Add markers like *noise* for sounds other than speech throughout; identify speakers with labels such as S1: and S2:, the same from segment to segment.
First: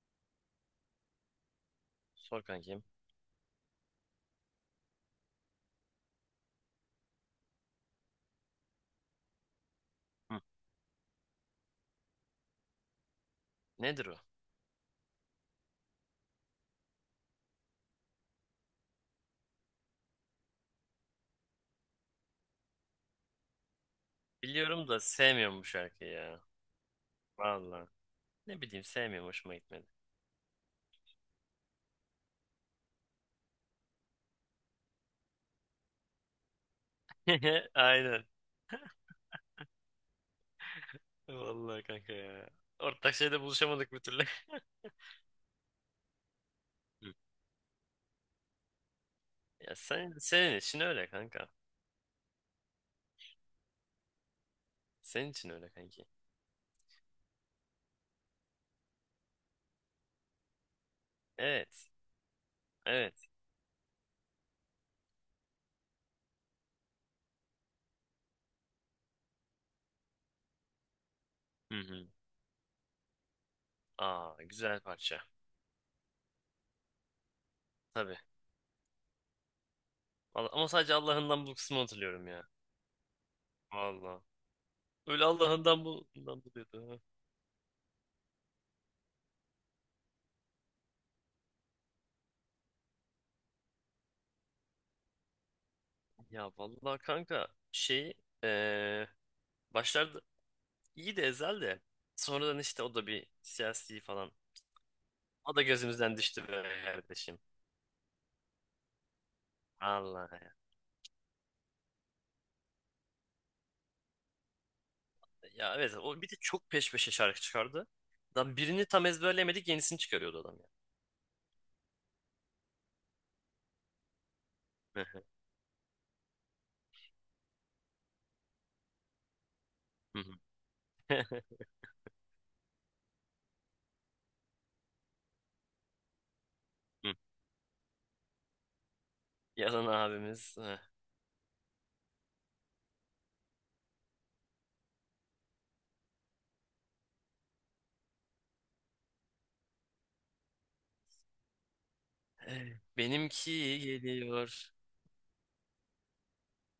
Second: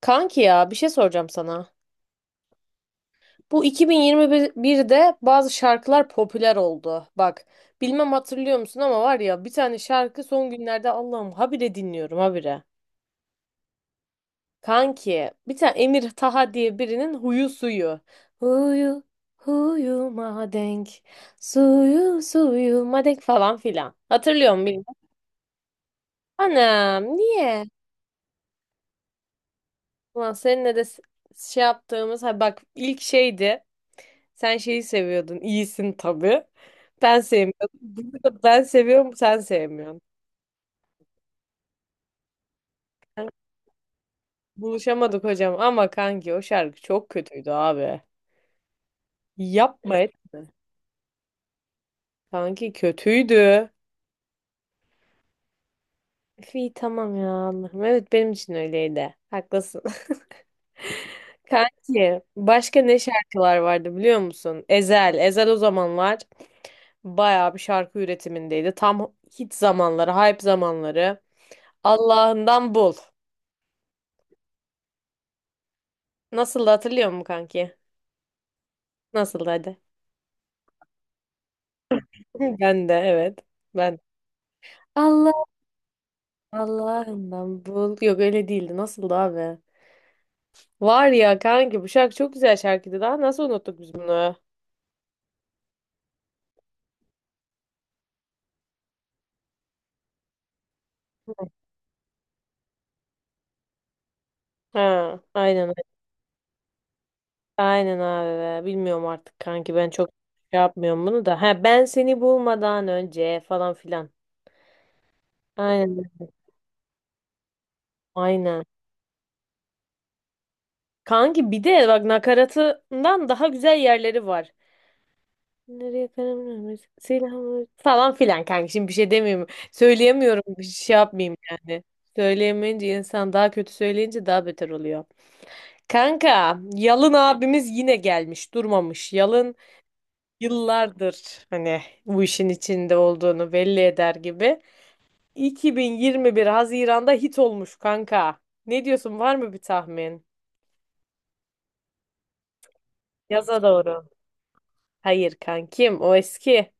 S1: Kanki ya bir şey soracağım sana.
S2: Sor kankim.
S1: Bu 2021'de bazı şarkılar popüler oldu. Bak bilmem hatırlıyor musun ama var ya bir tane şarkı
S2: Hı.
S1: son günlerde Allah'ım habire dinliyorum habire.
S2: Nedir o?
S1: Kanki bir tane Emir Taha diye birinin huyu suyu. Huyu huyuma denk suyu suyuma denk falan filan. Hatırlıyor musun
S2: Biliyorum
S1: bilmiyorum.
S2: da sevmiyorum bu şarkıyı ya.
S1: Anam niye?
S2: Vallahi. Ne bileyim sevmiyorum hoşuma gitmedi.
S1: Ulan seninle de şey yaptığımız ha bak ilk şeydi. Sen şeyi seviyordun. İyisin tabii. Ben
S2: *laughs*
S1: sevmiyordum.
S2: Aynen.
S1: Burada ben seviyorum, sen sevmiyorsun.
S2: Vallahi kanka ya. Ortak şeyde buluşamadık bir türlü. *laughs*
S1: Buluşamadık hocam ama kanki o şarkı çok
S2: Hı.
S1: kötüydü abi.
S2: Ya
S1: Yapma etme.
S2: senin için öyle kanka.
S1: Kanki kötüydü.
S2: Senin için öyle kanki.
S1: Üf, İyi tamam ya Allah'ım. Evet benim için öyleydi. Haklısın. *laughs*
S2: Evet.
S1: Kanki başka ne
S2: Evet.
S1: şarkılar vardı biliyor musun? Ezel. Ezel o zamanlar bayağı bir şarkı üretimindeydi. Tam hit zamanları, hype zamanları.
S2: Hı hı.
S1: Allah'ından bul.
S2: Aa güzel parça.
S1: Nasıldı hatırlıyor musun kanki?
S2: Tabii.
S1: Nasıldı hadi.
S2: Ama sadece Allah'ından bul kısmını
S1: *laughs*
S2: hatırlıyorum ya.
S1: Ben de evet. Ben.
S2: Vallahi. Öyle
S1: Allah
S2: Allah'ından bul, bundan buluyordu. Ha.
S1: Allah'ından bul. Yok öyle değildi. Nasıldı abi? Var ya kanki bu şarkı çok güzel şarkıydı. Daha nasıl unuttuk biz bunu?
S2: Ya vallahi kanka şey eee, başlarda İyi de Ezel de. Sonradan işte o da bir siyasi falan.
S1: Ha,
S2: O da
S1: aynen
S2: gözümüzden düştü be kardeşim.
S1: aynen abi. Be. Bilmiyorum artık kanki ben çok
S2: Allah ya.
S1: şey yapmıyorum bunu da. Ha ben seni bulmadan önce falan filan.
S2: Ya evet
S1: Aynen
S2: o bir de çok peş peşe şarkı çıkardı. Lan
S1: aynen.
S2: birini tam ezberleyemedik yenisini çıkarıyordu adam
S1: Kanki bir de bak nakaratından daha güzel yerleri var.
S2: ya.
S1: Nereye karar vermez. Silahımı falan filan kanka. Şimdi bir şey demiyorum. Söyleyemiyorum. Bir şey yapmayayım yani. Söyleyemeyince insan daha kötü söyleyince daha beter oluyor. Kanka, Yalın
S2: *laughs*
S1: abimiz yine gelmiş, durmamış. Yalın
S2: Yalan abimiz. Heh.
S1: yıllardır hani bu işin içinde olduğunu belli eder gibi. 2021 Haziran'da hit olmuş kanka. Ne diyorsun? Var mı bir tahmin?
S2: Benimki
S1: Yaza doğru.
S2: geliyor.
S1: Hayır kankim, o eski.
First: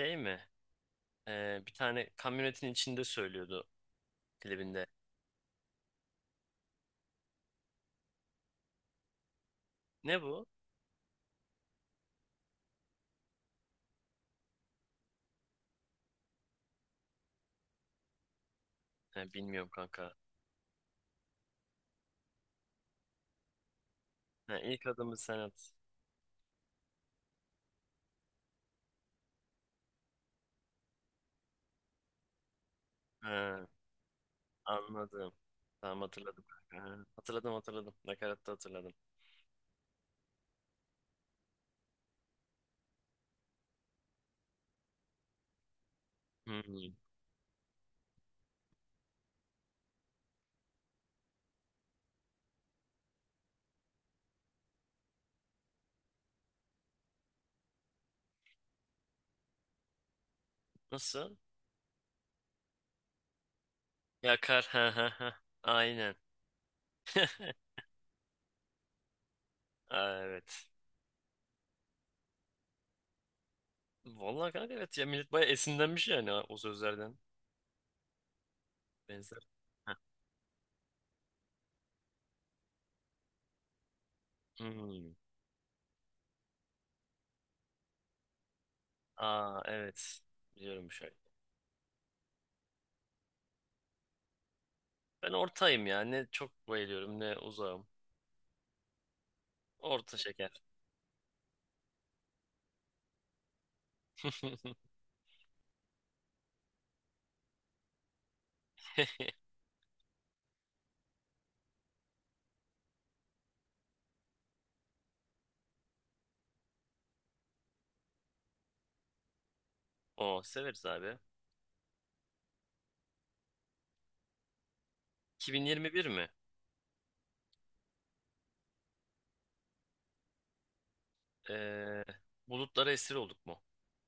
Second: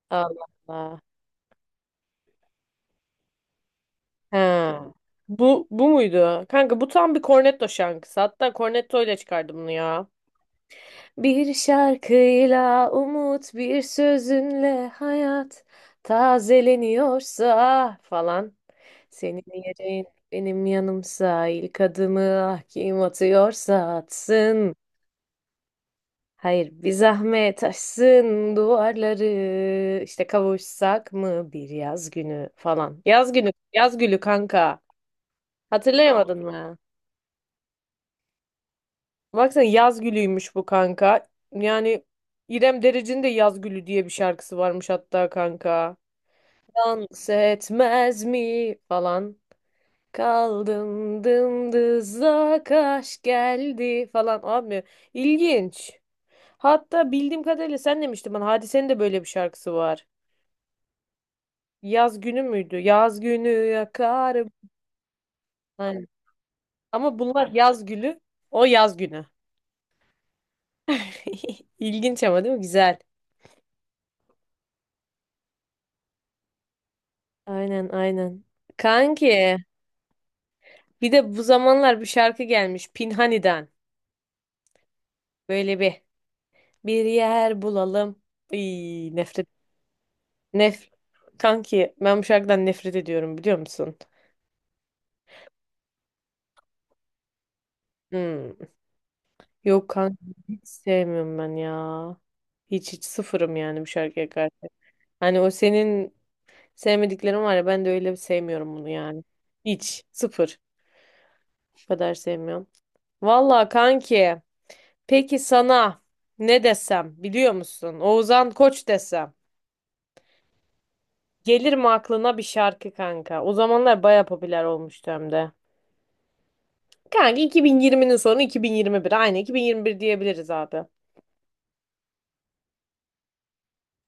S2: Şey mi?
S1: Allah Allah.
S2: Bir tane kamyonetin içinde söylüyordu
S1: He.
S2: klibinde.
S1: Bu bu muydu? Kanka bu tam bir Cornetto şarkısı. Hatta Cornetto ile çıkardı bunu ya.
S2: Ne bu?
S1: Bir şarkıyla umut, bir sözünle hayat tazeleniyorsa falan.
S2: Ha,
S1: Senin
S2: bilmiyorum
S1: yerin
S2: kanka.
S1: benim yanımsa ilk adımı ah kim atıyorsa
S2: Ha,
S1: atsın.
S2: ilk adımı sen at.
S1: Hayır bir zahmet aşsın duvarları işte kavuşsak mı bir yaz günü falan. Yaz günü,
S2: Ha.
S1: yaz gülü kanka.
S2: Anladım. Tamam
S1: Hatırlayamadın
S2: hatırladım
S1: mı?
S2: kanka. Ha, hatırladım hatırladım. Nakaratta hatırladım.
S1: Baksana yaz gülüymüş bu kanka. Yani İrem Derici'nin de yaz gülü diye bir şarkısı varmış hatta kanka.
S2: Hmm.
S1: Dans etmez mi falan. Kaldım dımdızlak aşk geldi falan abi. İlginç. Hatta bildiğim kadarıyla sen demiştin bana Hadise'nin de böyle bir şarkısı var.
S2: Nasıl?
S1: Yaz günü müydü? Yaz günü yakarım.
S2: Yakar. Ha ha ha.
S1: Aynen.
S2: Aynen.
S1: Ama bunlar
S2: *laughs*
S1: yaz gülü. O yaz günü.
S2: Aa, evet.
S1: *laughs* İlginç ama değil mi? Güzel.
S2: Vallahi kanka evet ya millet bayağı esinlenmiş yani, ha, o sözlerden.
S1: Aynen aynen.
S2: Benzer.
S1: Kanki
S2: Heh.
S1: bir de bu zamanlar bir şarkı gelmiş Pinhani'den.
S2: Hmm.
S1: Böyle bir yer bulalım. İy, nefret.
S2: Aa evet. Biliyorum
S1: Nef
S2: bu şarkıyı.
S1: Kanki ben bu şarkıdan nefret ediyorum biliyor musun?
S2: Ben ortayım ya. Ne çok bayılıyorum ne uzağım.
S1: Hmm. Yok
S2: Orta
S1: kanki
S2: şeker.
S1: hiç sevmiyorum ben ya. Hiç hiç sıfırım yani bu şarkıya karşı.
S2: *laughs*
S1: Hani o senin sevmediklerin var ya ben de öyle sevmiyorum bunu yani. Hiç sıfır. Bu kadar sevmiyorum. Valla kanki. Peki sana ne desem biliyor musun? Oğuzhan Koç desem.
S2: O severiz abi.
S1: Gelir mi aklına bir şarkı kanka? O zamanlar baya popüler olmuştu hem de.
S2: 2021 mi?
S1: Kanka 2020'nin sonu 2021. Aynı 2021 diyebiliriz abi.
S2: Ee, bulutlara esir olduk mu?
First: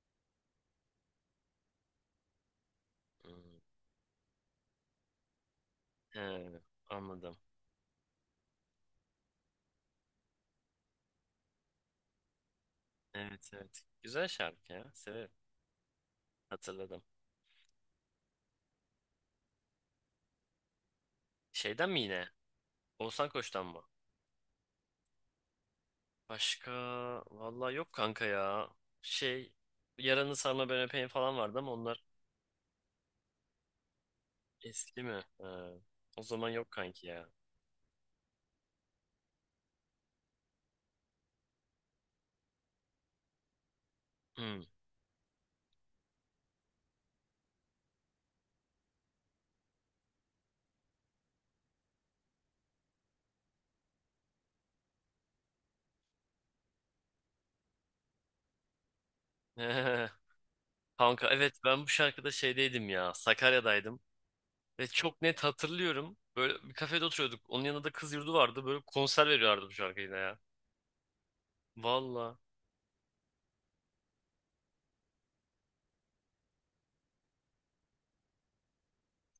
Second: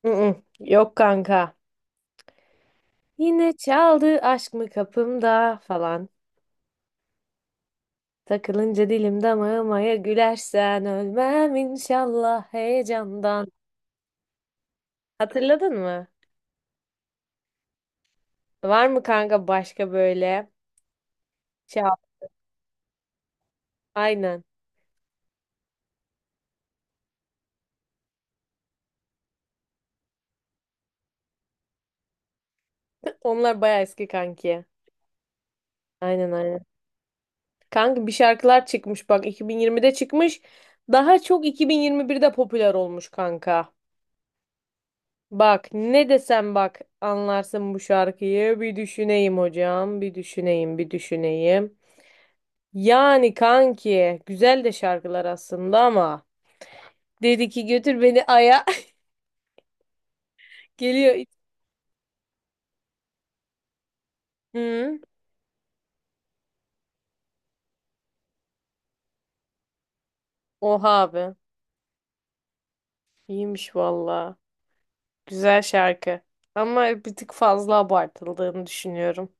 S1: Mm-mm. Yok kanka. Yine
S2: Hmm.
S1: çaldı aşk mı kapımda falan.
S2: He, anladım.
S1: Takılınca dilim damağıma ya gülersen ölmem inşallah
S2: Evet
S1: heyecandan.
S2: evet. Güzel şarkı ya. Severim.
S1: Hatırladın mı?
S2: Hatırladım.
S1: Var mı kanka başka böyle?
S2: Şeyden
S1: Çal.
S2: mi yine? Oğuzhan Koç'tan mı?
S1: Aynen.
S2: Başka vallahi yok kanka ya. Şey, Yaranı Sarma Ben Öpeyim falan vardı ama onlar
S1: *laughs* Onlar baya eski kanki.
S2: eski mi? Ha, o
S1: Aynen
S2: zaman
S1: aynen.
S2: yok kanki ya.
S1: Kanka bir şarkılar çıkmış bak 2020'de çıkmış. Daha çok 2021'de popüler olmuş kanka.
S2: Hmm.
S1: Bak ne desem bak anlarsın bu şarkıyı. Bir düşüneyim hocam, bir düşüneyim, bir düşüneyim. Yani kanki güzel de şarkılar aslında ama dedi ki götür beni aya
S2: *laughs*
S1: *laughs* geliyor.
S2: Kanka evet ben bu şarkıda şeydeydim ya. Sakarya'daydım. Ve
S1: Hı,
S2: çok net hatırlıyorum. Böyle bir kafede oturuyorduk. Onun yanında da kız yurdu vardı. Böyle konser veriyorlardı bu şarkıyla ya.
S1: oha abi.
S2: Valla.
S1: İyiymiş valla. Güzel şarkı. Ama bir tık fazla abartıldığını düşünüyorum.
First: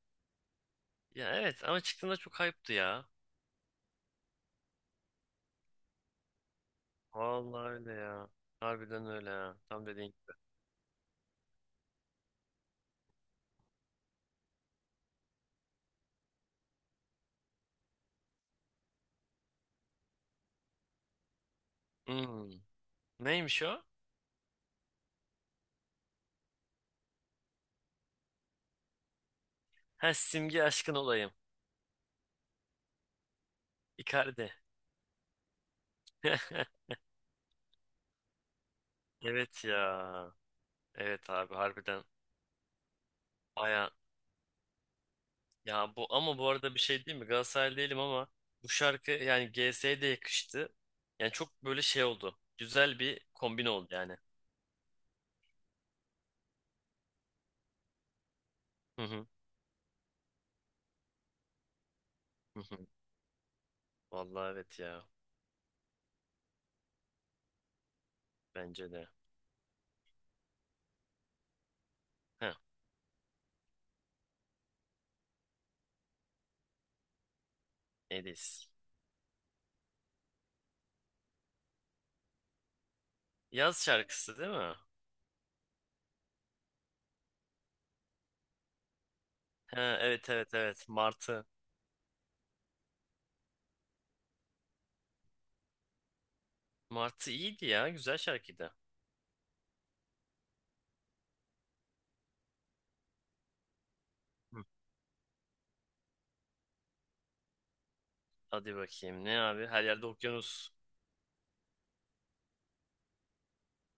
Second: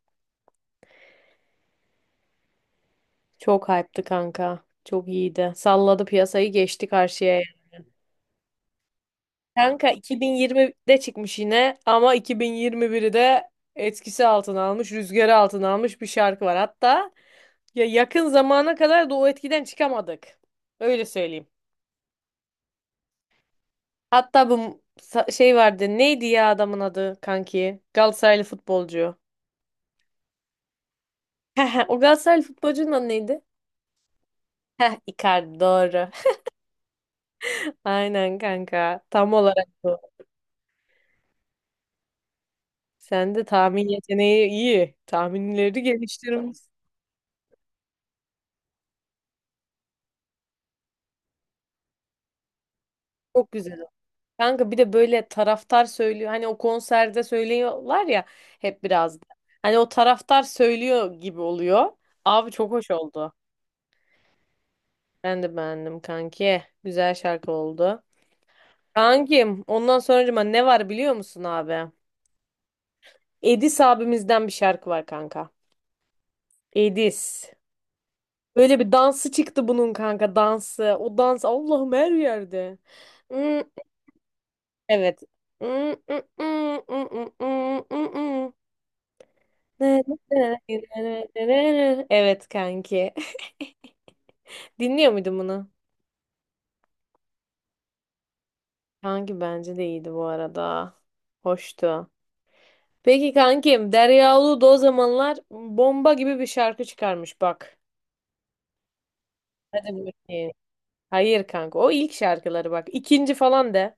S2: Ya evet ama çıktığında çok hype'tı ya.
S1: Çok hype'tı kanka. Çok iyiydi. Salladı piyasayı geçti karşıya.
S2: Vallahi öyle ya. Harbiden öyle ya. Tam
S1: Kanka
S2: dediğin.
S1: 2020'de çıkmış yine ama 2021'de etkisi altına almış, rüzgarı altına almış bir şarkı var. Hatta ya yakın zamana kadar da o etkiden çıkamadık. Öyle söyleyeyim.
S2: Hmm. Neymiş o?
S1: Hatta bu şey vardı. Neydi ya adamın adı kanki? Galatasaraylı futbolcu.
S2: Ha, simge aşkın olayım.
S1: *laughs* O Galatasaraylı futbolcunun adı neydi?
S2: Icardi.
S1: Heh, Icardi doğru.
S2: *laughs*
S1: *laughs* Aynen kanka. Tam
S2: Evet
S1: olarak.
S2: ya. Evet abi harbiden.
S1: Sen de tahmin
S2: Baya.
S1: yeteneği iyi. Tahminleri
S2: Ya bu ama bu
S1: geliştirmiş.
S2: arada bir şey değil mi? Galatasaray değilim ama bu şarkı yani GS'ye de yakıştı. Yani çok böyle şey oldu. Güzel bir
S1: Çok
S2: kombin
S1: güzel.
S2: oldu yani.
S1: Kanka bir de böyle taraftar söylüyor. Hani o konserde söylüyorlar ya hep
S2: Hı
S1: biraz da.
S2: hı.
S1: Hani o taraftar söylüyor gibi oluyor. Abi
S2: Hı
S1: çok
S2: hı.
S1: hoş oldu.
S2: Vallahi evet ya.
S1: Ben de beğendim kanki. Güzel şarkı oldu.
S2: Bence de.
S1: Kankim ondan sonracıma ne var biliyor musun abi?
S2: Ha,
S1: Edis abimizden bir şarkı var kanka. Edis.
S2: Edis.
S1: Böyle bir dansı çıktı bunun kanka dansı. O dans Allah'ım her yerde. Hmm,
S2: Yaz şarkısı değil mi?
S1: evet.
S2: Ha, evet evet evet. Martı.
S1: Evet kanki. *laughs* Dinliyor muydun bunu?
S2: Martı iyiydi ya. Güzel şarkıydı.
S1: Kanki bence de iyiydi bu arada. Hoştu. Peki kankim Derya
S2: Hı.
S1: Ulu o zamanlar bomba gibi bir şarkı çıkarmış bak.
S2: Hadi bakayım. Ne abi? Her
S1: Hadi
S2: yerde
S1: bakayım.
S2: okyanus.
S1: Hayır kanka o ilk şarkıları bak. İkinci falan de.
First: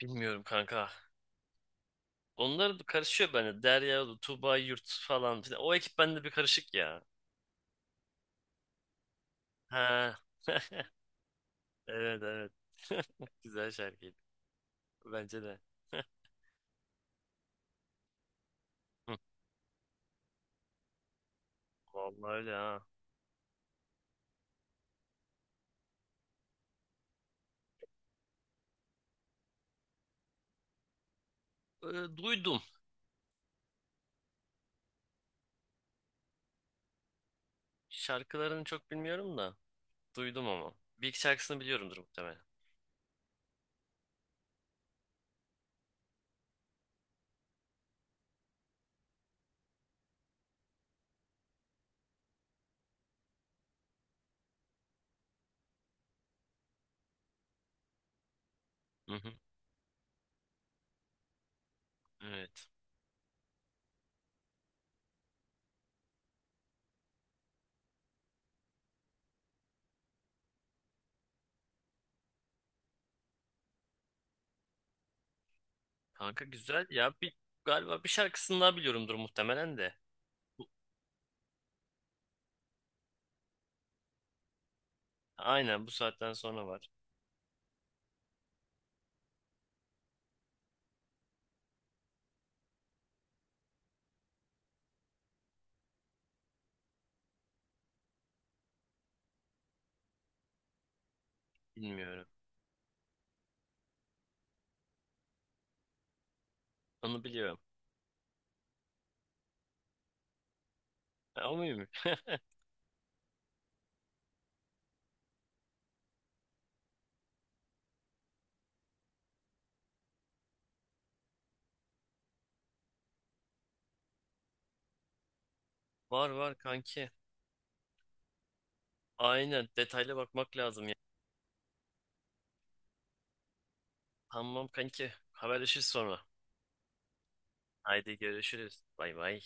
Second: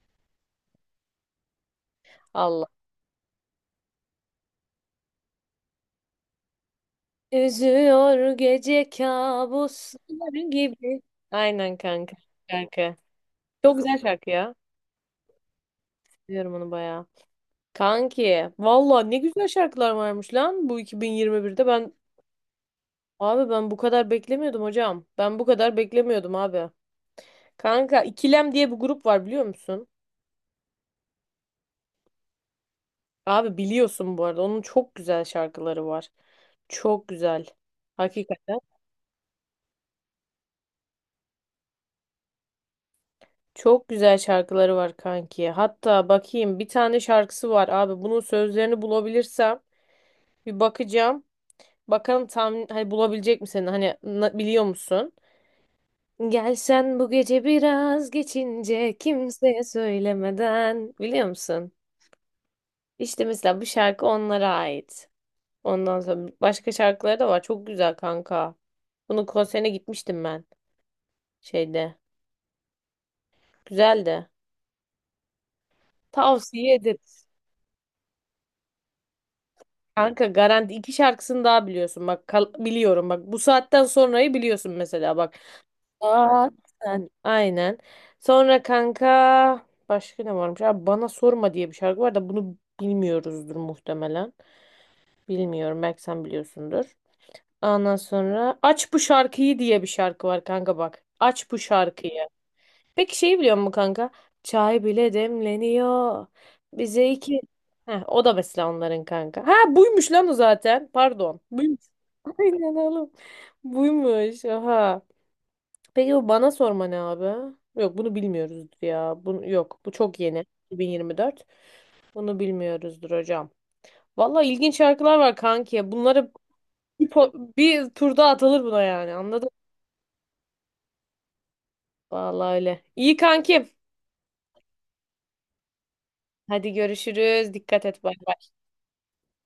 S2: Bilmiyorum kanka.
S1: Allah.
S2: Onlar da karışıyor bende. Derya, Tuba, Yurt falan filan. O ekip bende bir karışık ya.
S1: Üzüyor gece
S2: Ha.
S1: kabuslar
S2: *laughs*
S1: gibi. Aynen kanka.
S2: Evet evet.
S1: Şarkı.
S2: *laughs* Güzel
S1: Çok güzel
S2: şarkıydı.
S1: şarkı ya.
S2: Bence de. *laughs*
S1: Seviyorum onu bayağı. Kanki valla
S2: Hı,
S1: ne güzel şarkılar varmış lan bu 2021'de ben
S2: vallahi öyle ha.
S1: abi ben bu kadar beklemiyordum hocam. Ben bu kadar beklemiyordum abi. Kanka İkilem diye bir grup var biliyor musun?
S2: Duydum.
S1: Abi biliyorsun bu arada onun çok güzel şarkıları var. Çok güzel. Hakikaten
S2: Şarkılarını çok bilmiyorum da. Duydum ama. Bir iki şarkısını biliyorumdur muhtemelen.
S1: çok güzel şarkıları var kanki. Hatta bakayım bir tane şarkısı var abi. Bunun sözlerini bulabilirsem bir bakacağım. Bakalım tam hani bulabilecek misin? Hani biliyor musun? Gelsen bu gece biraz geçince
S2: Hı hı.
S1: kimseye söylemeden biliyor musun?
S2: Evet.
S1: İşte mesela bu şarkı onlara ait. Ondan sonra başka şarkıları da var. Çok güzel kanka. Bunun konserine gitmiştim ben şeyde. Güzeldi.
S2: Kanka
S1: Tavsiye
S2: güzel ya.
S1: ederiz.
S2: Galiba bir şarkısını daha biliyorumdur muhtemelen de.
S1: Kanka garanti iki şarkısını daha biliyorsun. Bak biliyorum bak bu saatten sonrayı biliyorsun mesela bak.
S2: Aynen bu saatten
S1: Aa,
S2: sonra var.
S1: sen aynen. Sonra kanka başka ne varmış? Abi bana sorma diye bir şarkı var da bunu bilmiyoruzdur muhtemelen. Bilmiyorum belki sen biliyorsundur. Ondan sonra aç bu şarkıyı diye bir şarkı var kanka bak. Aç bu
S2: Bilmiyorum.
S1: şarkıyı. Peki şeyi biliyor musun kanka? Çay bile demleniyor. Bize
S2: Onu
S1: iki.
S2: biliyorum.
S1: Heh, o da mesela onların kanka. Ha buymuş lan o zaten. Pardon.
S2: Ha, o
S1: Buymuş.
S2: muymuş?
S1: *laughs*
S2: *laughs*
S1: Aynen oğlum. Buymuş. Oha. Peki bu bana sorma ne abi? Yok bunu bilmiyoruzdur ya. Bunu, yok bu çok yeni. 2024. Bunu bilmiyoruzdur hocam. Valla ilginç şarkılar var kanki.
S2: Var
S1: Bunları
S2: var kanki.
S1: bir turda atılır buna yani anladın
S2: Aynen
S1: mı?
S2: detaylı bakmak lazım ya.
S1: Valla öyle. İyi kankim.
S2: Tamam kanki. Haberleşiriz sonra.
S1: Hadi görüşürüz. Dikkat et. Bay.
S2: Haydi görüşürüz. Bay bay.